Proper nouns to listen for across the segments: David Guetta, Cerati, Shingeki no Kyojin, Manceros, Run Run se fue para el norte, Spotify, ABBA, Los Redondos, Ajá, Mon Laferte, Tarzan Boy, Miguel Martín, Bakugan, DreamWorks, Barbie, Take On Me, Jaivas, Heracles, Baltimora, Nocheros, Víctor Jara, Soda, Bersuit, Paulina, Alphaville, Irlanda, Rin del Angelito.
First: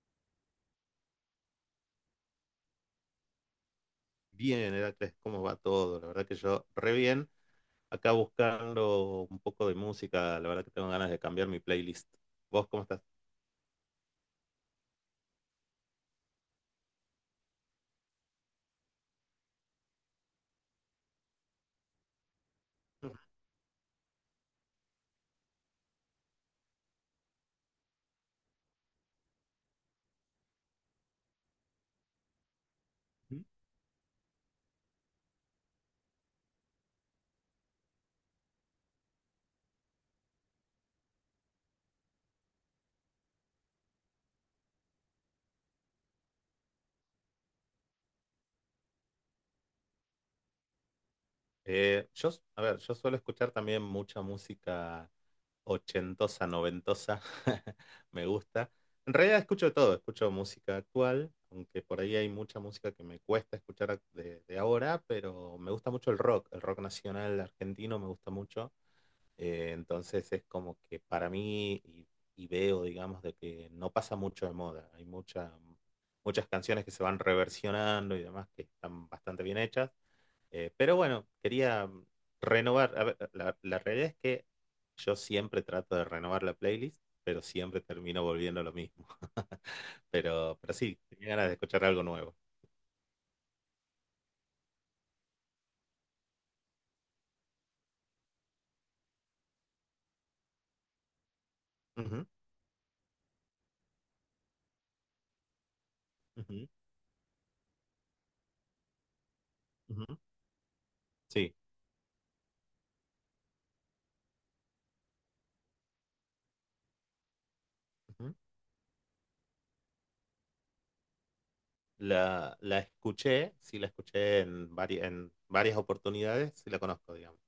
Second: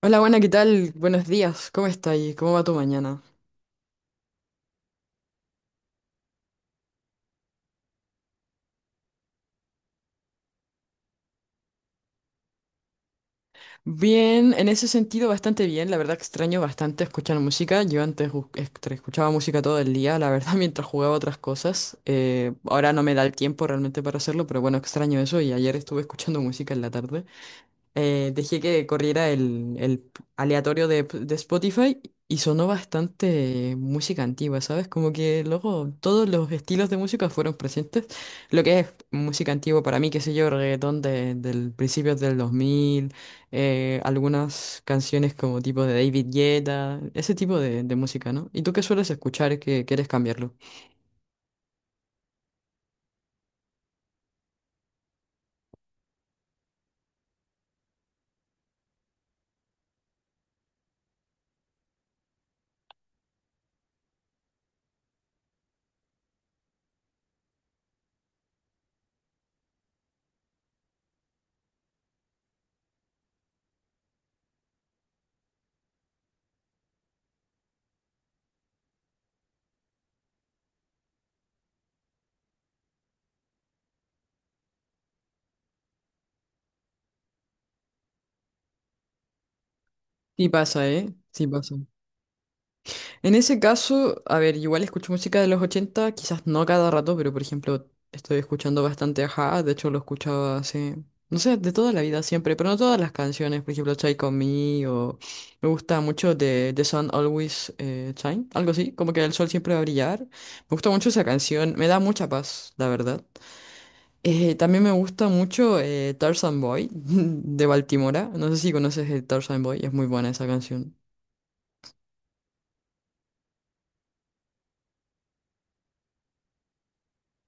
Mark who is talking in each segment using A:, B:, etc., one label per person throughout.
A: Hola, buena, ¿qué tal? Buenos días, ¿cómo está ahí? ¿Cómo va tu mañana?
B: Bien, Heracles, ¿cómo va todo? La verdad que yo re bien. Acá buscando un poco de música, la verdad que tengo ganas de cambiar mi playlist. ¿Vos cómo estás?
A: Bien, en ese sentido bastante bien, la verdad que extraño bastante escuchar música, yo antes escuchaba música todo el día, la verdad mientras jugaba otras cosas. Ahora no me da el tiempo realmente para hacerlo, pero bueno, extraño eso y ayer estuve escuchando música en la tarde. Dejé que corriera el aleatorio de Spotify y sonó
B: Ujú.
A: bastante música antigua, ¿sabes? Como que luego todos los estilos de música fueron presentes. Lo que es música antigua para mí, qué sé yo, reggaetón del principio del 2000, algunas canciones como tipo de David Guetta, ese tipo de música, ¿no? ¿Y tú qué sueles escuchar que quieres cambiarlo?
B: Eh, yo, a ver, yo suelo escuchar también mucha música ochentosa, noventosa. Me gusta. En realidad escucho de todo, escucho música actual, aunque por ahí hay mucha música que me cuesta escuchar de ahora, pero me gusta mucho el rock nacional argentino me gusta mucho. Entonces es como que para mí, y veo, digamos, de que no pasa mucho de moda. Muchas canciones que se van reversionando y demás que están bastante bien hechas. Pero bueno, quería renovar. A ver, la realidad es que yo siempre trato de renovar la playlist, pero siempre termino volviendo a lo mismo.
A: Sí
B: Pero
A: pasa,
B: sí,
A: ¿eh?
B: tenía
A: Sí
B: ganas de
A: pasa.
B: escuchar algo nuevo.
A: En ese caso, a ver, igual escucho música de los 80, quizás no cada rato, pero por ejemplo, estoy escuchando bastante Ajá, de hecho lo escuchaba hace, no sé, de toda la vida
B: Ujú,
A: siempre, pero no todas las canciones, por ejemplo, Take On Me o me gusta mucho
B: ujú,
A: de The Sun Always Shine, algo así, como que el sol siempre va a
B: ujú.
A: brillar. Me gusta mucho esa
B: Sí.
A: canción, me da mucha paz, la verdad. También me gusta mucho Tarzan Boy de Baltimora, no sé si conoces el Tarzan Boy, es muy buena esa canción.
B: La escuché, sí la escuché en varias oportunidades, sí la conozco, digamos,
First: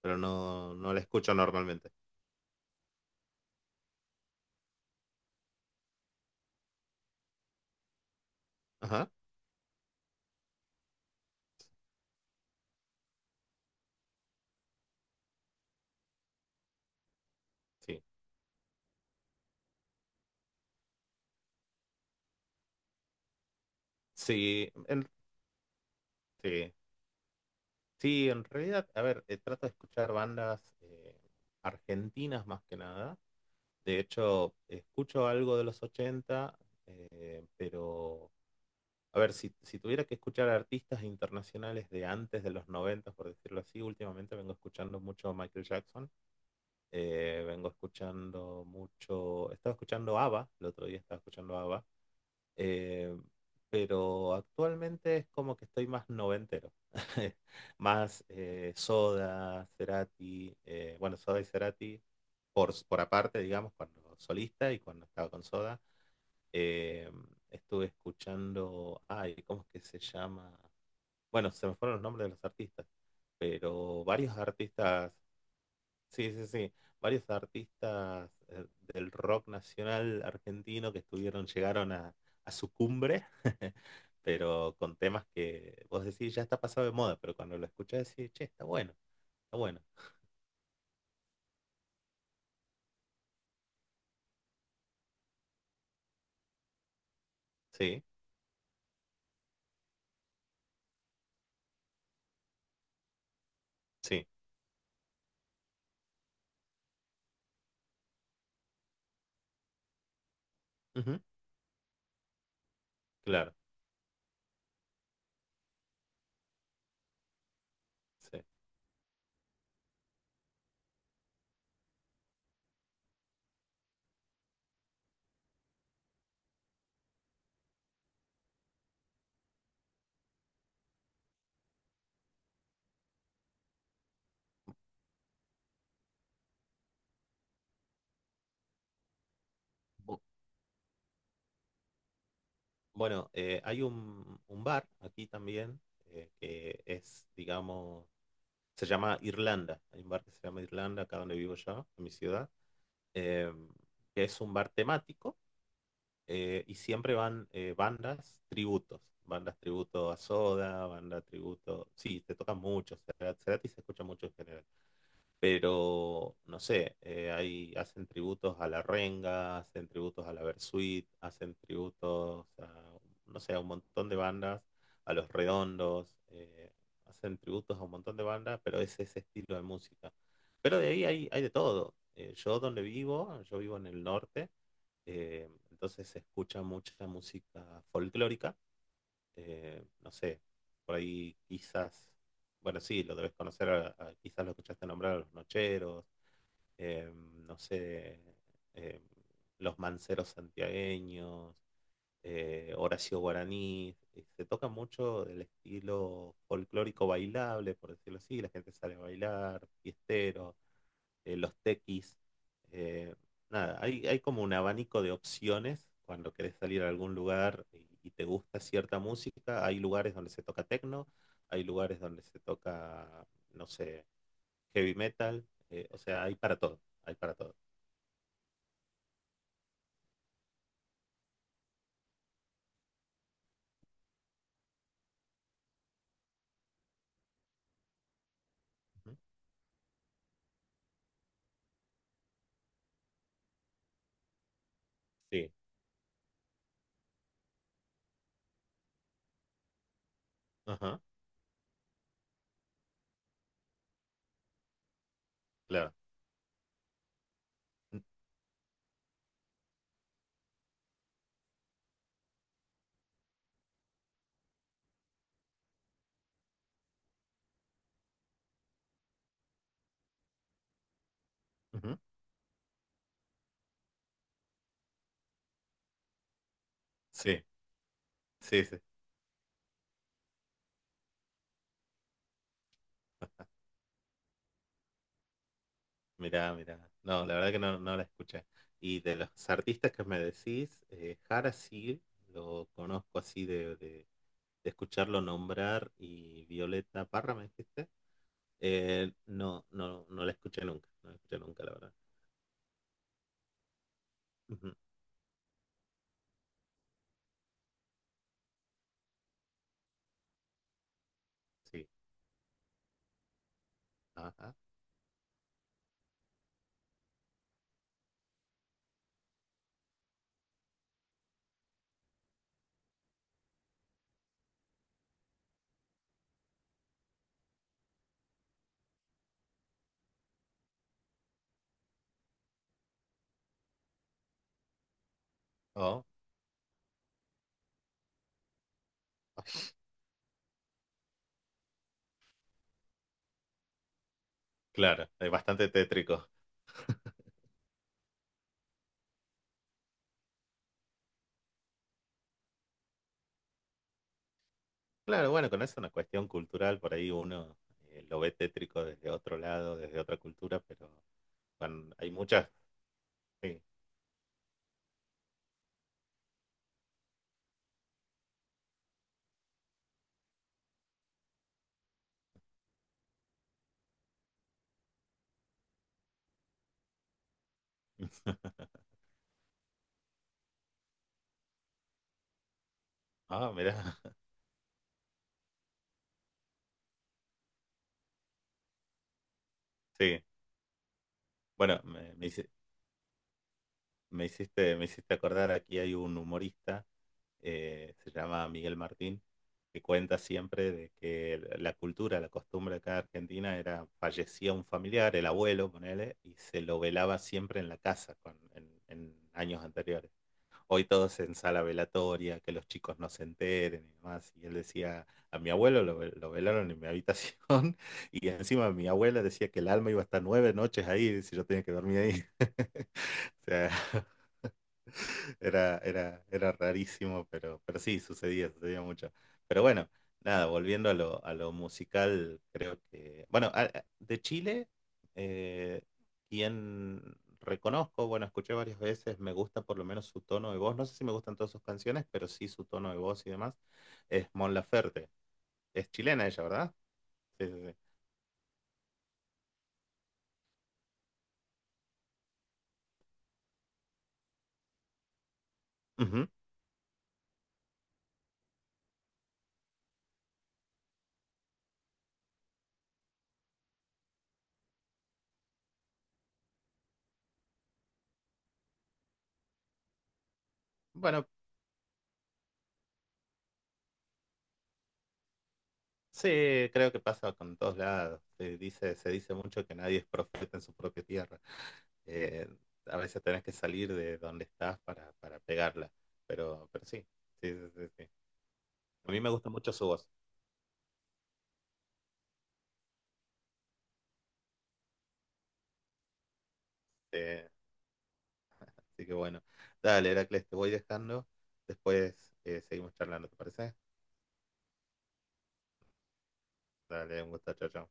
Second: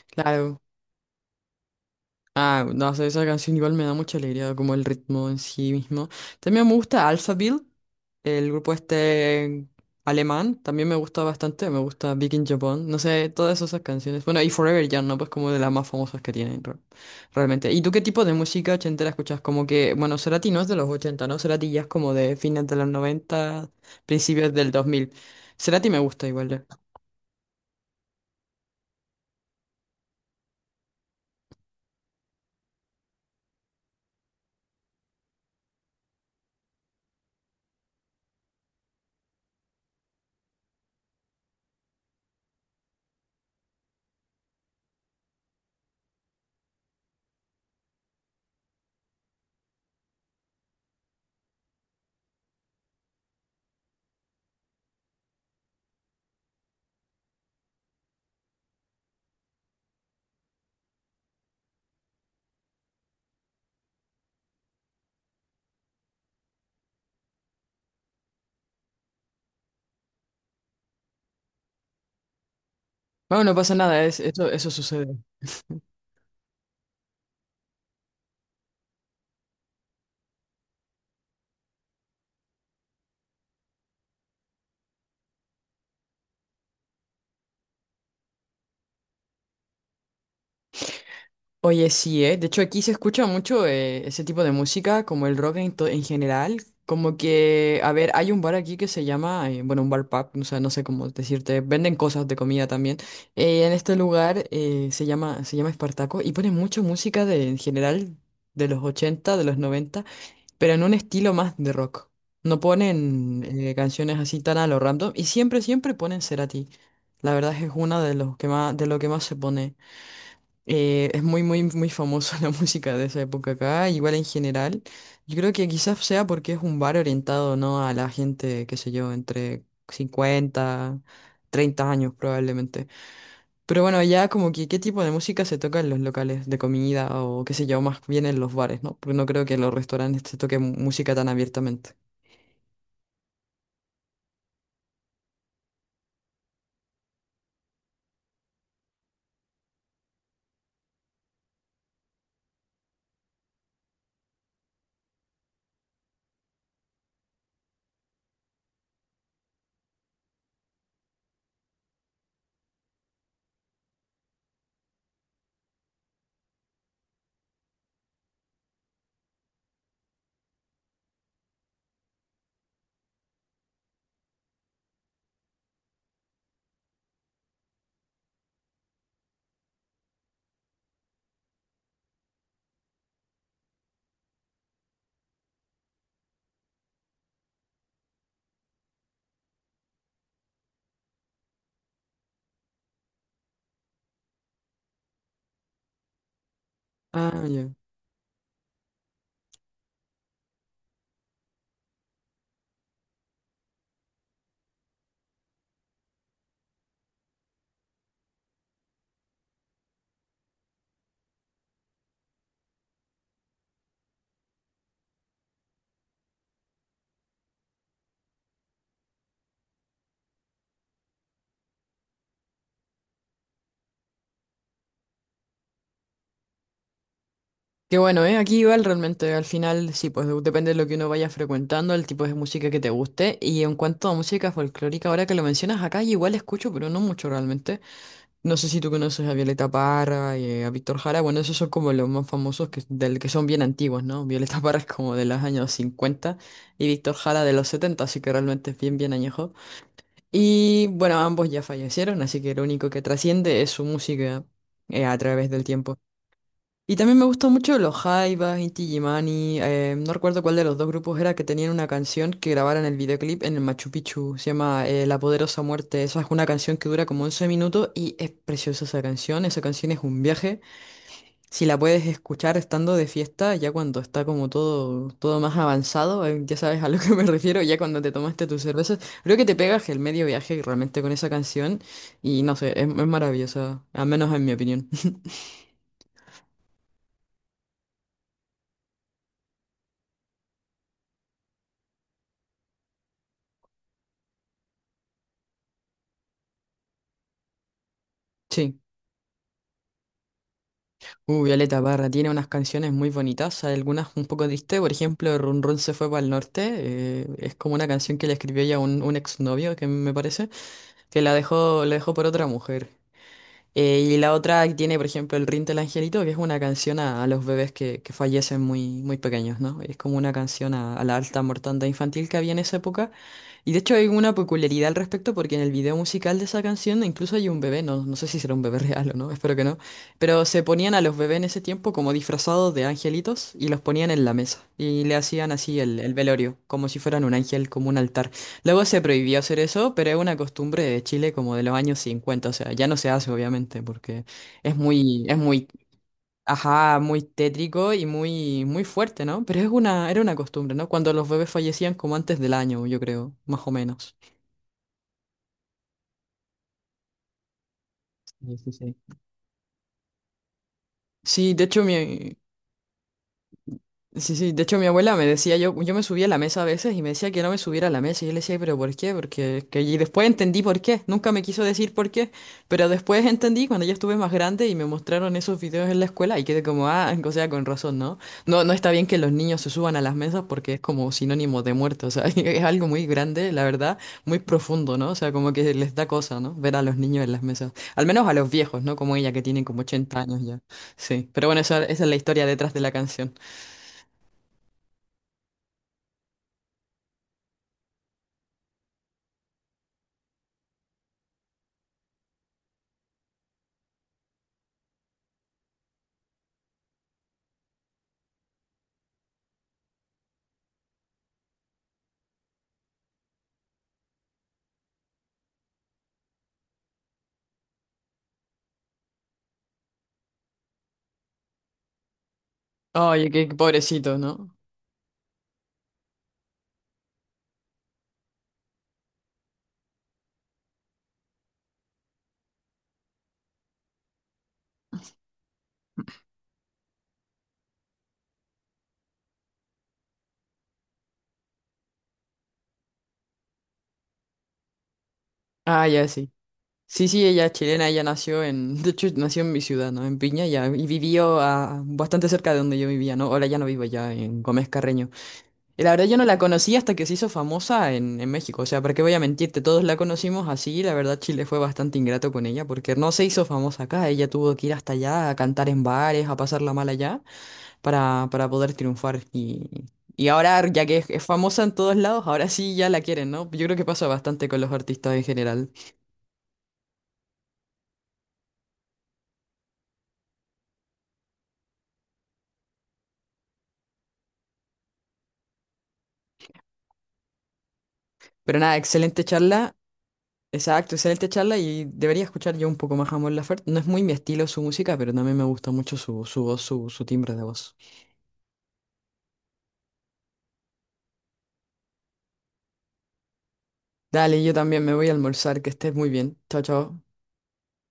B: pero
A: Claro.
B: no la escucho normalmente.
A: Ah, no sé, esa canción igual me da mucha alegría, como el ritmo en sí mismo. También me gusta Alphaville, el grupo
B: Ajá,
A: este alemán, también me gusta bastante, me gusta Big in Japan, no sé, todas esas canciones. Bueno, y Forever Young, ¿no? Pues como de las más famosas que tienen, realmente. ¿Y tú qué
B: sí.
A: tipo de música ochentera escuchas? Como que, bueno, Cerati no es de los ochenta, ¿no? Cerati ya es como de fines de los noventa, principios del
B: Sí, en,
A: 2000. Cerati me gusta igual.
B: sí,
A: Ya.
B: sí, en realidad, a ver, trato de escuchar bandas argentinas más que nada. De hecho, escucho algo de los 80 eh, pero, a ver, si tuviera que escuchar artistas internacionales de antes de los 90, por decirlo así, últimamente vengo escuchando mucho Michael Jackson. Vengo escuchando mucho, estaba escuchando ABBA, el otro día estaba escuchando ABBA, eh, pero actualmente es como que estoy más noventero, más Soda, Cerati, bueno, Soda y Cerati por aparte, digamos, cuando solista y cuando estaba con Soda, eh, estuve escuchando, ay, ¿cómo es que se llama? Bueno, se me fueron los nombres de los artistas,
A: Bueno, no pasa
B: pero
A: nada, es,
B: varios
A: eso
B: artistas.
A: sucede.
B: Sí, sí, sí. Varios artistas del rock nacional argentino que estuvieron, llegaron a su cumbre, pero con temas que vos decís ya está pasado de moda, pero cuando lo escuchás decís, che, está bueno, está bueno.
A: Oye, sí, ¿eh? De hecho, aquí se escucha mucho ese tipo de música, como el rock en, en general. Como que, a
B: Sí,
A: ver, hay un bar aquí que se llama, bueno, un bar pub, o sea, no sé cómo decirte, venden cosas de comida también. En este
B: sí,
A: lugar se llama Espartaco y ponen mucha música de, en general de los 80, de los 90, pero en un
B: ujú,
A: estilo más de rock. No ponen
B: claro,
A: canciones así tan a lo random y siempre, siempre ponen Cerati. La verdad es que es una de los
B: sí.
A: que más, de lo que más se pone. Es muy, muy, muy famosa la música de esa época acá, igual en general. Yo creo que quizás sea porque es un bar orientado, ¿no? A la gente, qué sé yo, entre cincuenta, 30 años probablemente. Pero bueno, ya como que qué tipo de música se toca en los locales de comida o qué sé yo, más bien en los bares, ¿no? Porque no creo que en los
B: Bu-
A: restaurantes se toque música tan abiertamente.
B: Bueno, hay un bar aquí también eh, que es, digamos, se llama Irlanda. Hay un bar que se llama Irlanda, acá donde vivo yo, en mi ciudad, em, que es un bar temático y siempre van bandas tributos, bandas tributo a Soda, banda tributo, sí, te tocan mucho, Cerati se escucha mucho en general, pero no sé, hacen tributos a la Renga, hacen tributos a la Bersuit, hacen tributos a, no sé, a un montón de bandas, a Los Redondos, hacen tributos a un montón de bandas, pero es ese estilo de música. Pero de ahí hay, hay de todo. Yo vivo en el norte, entonces se escucha mucha música folclórica, no sé, por ahí quizás, bueno, sí, lo debes conocer, quizás lo escuchaste nombrar a los Nocheros, eh,
A: Ah,
B: no
A: ya.
B: sé, eh, los Manceros santiagueños, Horacio Guaraní, se toca mucho el estilo folclórico bailable, por decirlo así, la gente sale a bailar, fiestero, los tequis. eh, Nada, hay como un abanico de opciones cuando querés salir a algún lugar y te gusta cierta música. Hay lugares donde se toca techno, hay lugares donde se toca, no sé, heavy metal. O sea, hay para todo, hay para todo.
A: Qué bueno, ¿eh? Aquí igual realmente al final sí, pues depende de lo que uno vaya frecuentando, el tipo de música que te guste. Y en cuanto a música folclórica, ahora que lo mencionas acá, yo igual escucho, pero no mucho realmente. No sé si tú
B: Ujú.
A: conoces a Violeta Parra y a Víctor Jara. Bueno, esos son como los más famosos que, del que son bien antiguos, ¿no? Violeta Parra es como de los
B: Sí,
A: años 50 y Víctor Jara de los 70, así que realmente es bien, bien añejo. Y
B: ajá,
A: bueno, ambos ya fallecieron, así que lo único que trasciende es su música a través del
B: claro.
A: tiempo. Y también me gustó mucho los Jaivas, Inti Illimani, no recuerdo cuál de los dos grupos era que tenían una canción que grabaron el videoclip en el Machu Picchu, se llama La Poderosa Muerte. Esa es una canción que dura como 11 minutos y es preciosa esa canción es un viaje. Si la
B: Ujú.
A: puedes escuchar estando de fiesta, ya cuando está como todo, todo más avanzado, ya sabes a lo que me
B: Sí,
A: refiero, ya cuando te tomaste tus
B: sí, sí.
A: cervezas, creo que te pegas el medio viaje realmente con esa canción y no sé, es maravillosa, al menos en mi opinión.
B: Mirá, mirá. No, la verdad que no, no la escuché. Y de los artistas que me decís, Jara sí, lo conozco así de escucharlo nombrar, y Violeta Parra, ¿me dijiste?
A: Sí.
B: No la escuché nunca, no la escuché nunca, la
A: Violeta
B: verdad.
A: Parra tiene unas canciones muy bonitas, hay algunas un poco
B: Ujú,
A: tristes, por ejemplo, Run Run se fue para el norte, es como una canción que le escribió ella a un exnovio, que me parece, que
B: sí,
A: la dejó por otra mujer. Y la
B: ajá.
A: otra tiene, por ejemplo, el Rin del Angelito, que es una canción a los bebés que fallecen muy, muy pequeños, ¿no? Es como una canción a la alta mortandad infantil que había en esa época. Y de hecho hay una peculiaridad al respecto porque en el video musical de esa canción incluso hay un bebé, no, no sé si será un bebé real o no, espero que no, pero se ponían a los bebés en ese tiempo como disfrazados de angelitos y los ponían en la mesa y le hacían así el,
B: Oh,
A: el velorio, como si fueran un ángel, como un altar. Luego se prohibió hacer eso, pero es una costumbre de Chile como de los años 50, o sea, ya no se hace obviamente porque
B: claro, es
A: es muy,
B: bastante tétrico.
A: ajá, muy tétrico y muy, muy fuerte, ¿no? Pero es una, era una costumbre, ¿no? Cuando los bebés fallecían como antes del año, yo creo, más o menos.
B: Claro, bueno, con eso es una cuestión cultural, por ahí uno lo ve
A: Sí, sí,
B: tétrico
A: sí.
B: desde otro lado, desde otra cultura, pero
A: Sí, de hecho
B: cuando- hay
A: mi,
B: muchas, sí.
A: sí, sí, de hecho mi abuela me decía, yo me subía a la mesa a veces y me decía que no me subiera a la mesa y yo le decía, pero ¿por qué? Porque que... Y después entendí por qué, nunca me quiso decir por qué, pero después entendí cuando ya estuve más grande y me mostraron esos videos en la escuela y quedé como, ah, o sea, con razón, ¿no? No, no está bien que los niños se suban a las mesas porque es como sinónimo de muerto, o sea, es algo muy grande,
B: Ah,
A: la
B: mirá,
A: verdad, muy profundo, ¿no? O sea, como que les da cosa, ¿no? Ver a los niños en las mesas, al menos a los viejos, ¿no? Como ella que tiene como ochenta
B: sí.
A: años ya, sí, pero bueno,
B: Bueno,
A: esa es la historia detrás de la canción.
B: me hiciste acordar, aquí hay un humorista se llama Miguel Martín, que cuenta siempre de que la cultura, la costumbre acá de Argentina era, fallecía un familiar, el abuelo, ponele, y se lo velaba siempre en la casa en años anteriores. Hoy todos en sala velatoria, que los chicos no se enteren y demás. Y él decía, a mi abuelo lo velaron en mi habitación y encima mi abuela decía que el alma iba a estar nueve noches ahí, si yo tenía que dormir ahí.
A: Oye,
B: O
A: qué
B: sea,
A: pobrecito, ¿no?
B: era, era, era rarísimo, pero sí, sucedía, sucedía mucho. Pero bueno, nada, volviendo a lo musical, creo que... Bueno, de Chile, eh, quien reconozco, bueno, escuché varias veces, me gusta por lo menos su tono de voz, no sé si me gustan todas sus canciones, pero sí su tono de voz y demás, es Mon Laferte.
A: Ah,
B: Es
A: ya
B: chilena
A: sí.
B: ella, ¿verdad?
A: Sí, sí, ella
B: Sí,
A: es
B: sí, sí.
A: chilena, ella nació en, de hecho, nació en mi ciudad, ¿no? En Piña, ya, y vivió ah, bastante cerca de donde yo vivía, ¿no? Ahora ya no vivo ya en Gómez Carreño. Y la verdad yo no
B: Ujú.
A: la conocí hasta que se hizo famosa en México, o sea, ¿para qué voy a mentirte? Todos la conocimos así, y la verdad Chile fue bastante ingrato con ella, porque no se hizo famosa acá, ella tuvo que ir hasta allá a cantar en bares, a pasarla mal allá. Para poder triunfar. Y ahora, ya que es
B: Bueno,
A: famosa en todos lados, ahora sí ya la quieren, ¿no? Yo creo que pasa bastante con los artistas en general.
B: sí, creo que pasa con todos lados. Se dice mucho que nadie es profeta en su propia tierra. Eh, a veces tenés que salir de donde estás para pegarla. Pero sí, sí, sí, sí, sí.
A: Pero nada,
B: A mí
A: excelente
B: me gusta mucho
A: charla.
B: su voz.
A: Exacto, excelente charla y debería escuchar yo un poco más a Mon Laferte. No es muy mi estilo su música, pero también me gusta mucho su, su voz, su timbre de
B: Eh,
A: voz.
B: Así que bueno. Dale, Heracles, te voy dejando. Después seguimos charlando, ¿te parece?
A: Dale, yo también me voy a almorzar, que estés muy bien. Chao, chao.
B: Dale, un gusto, chao, chao.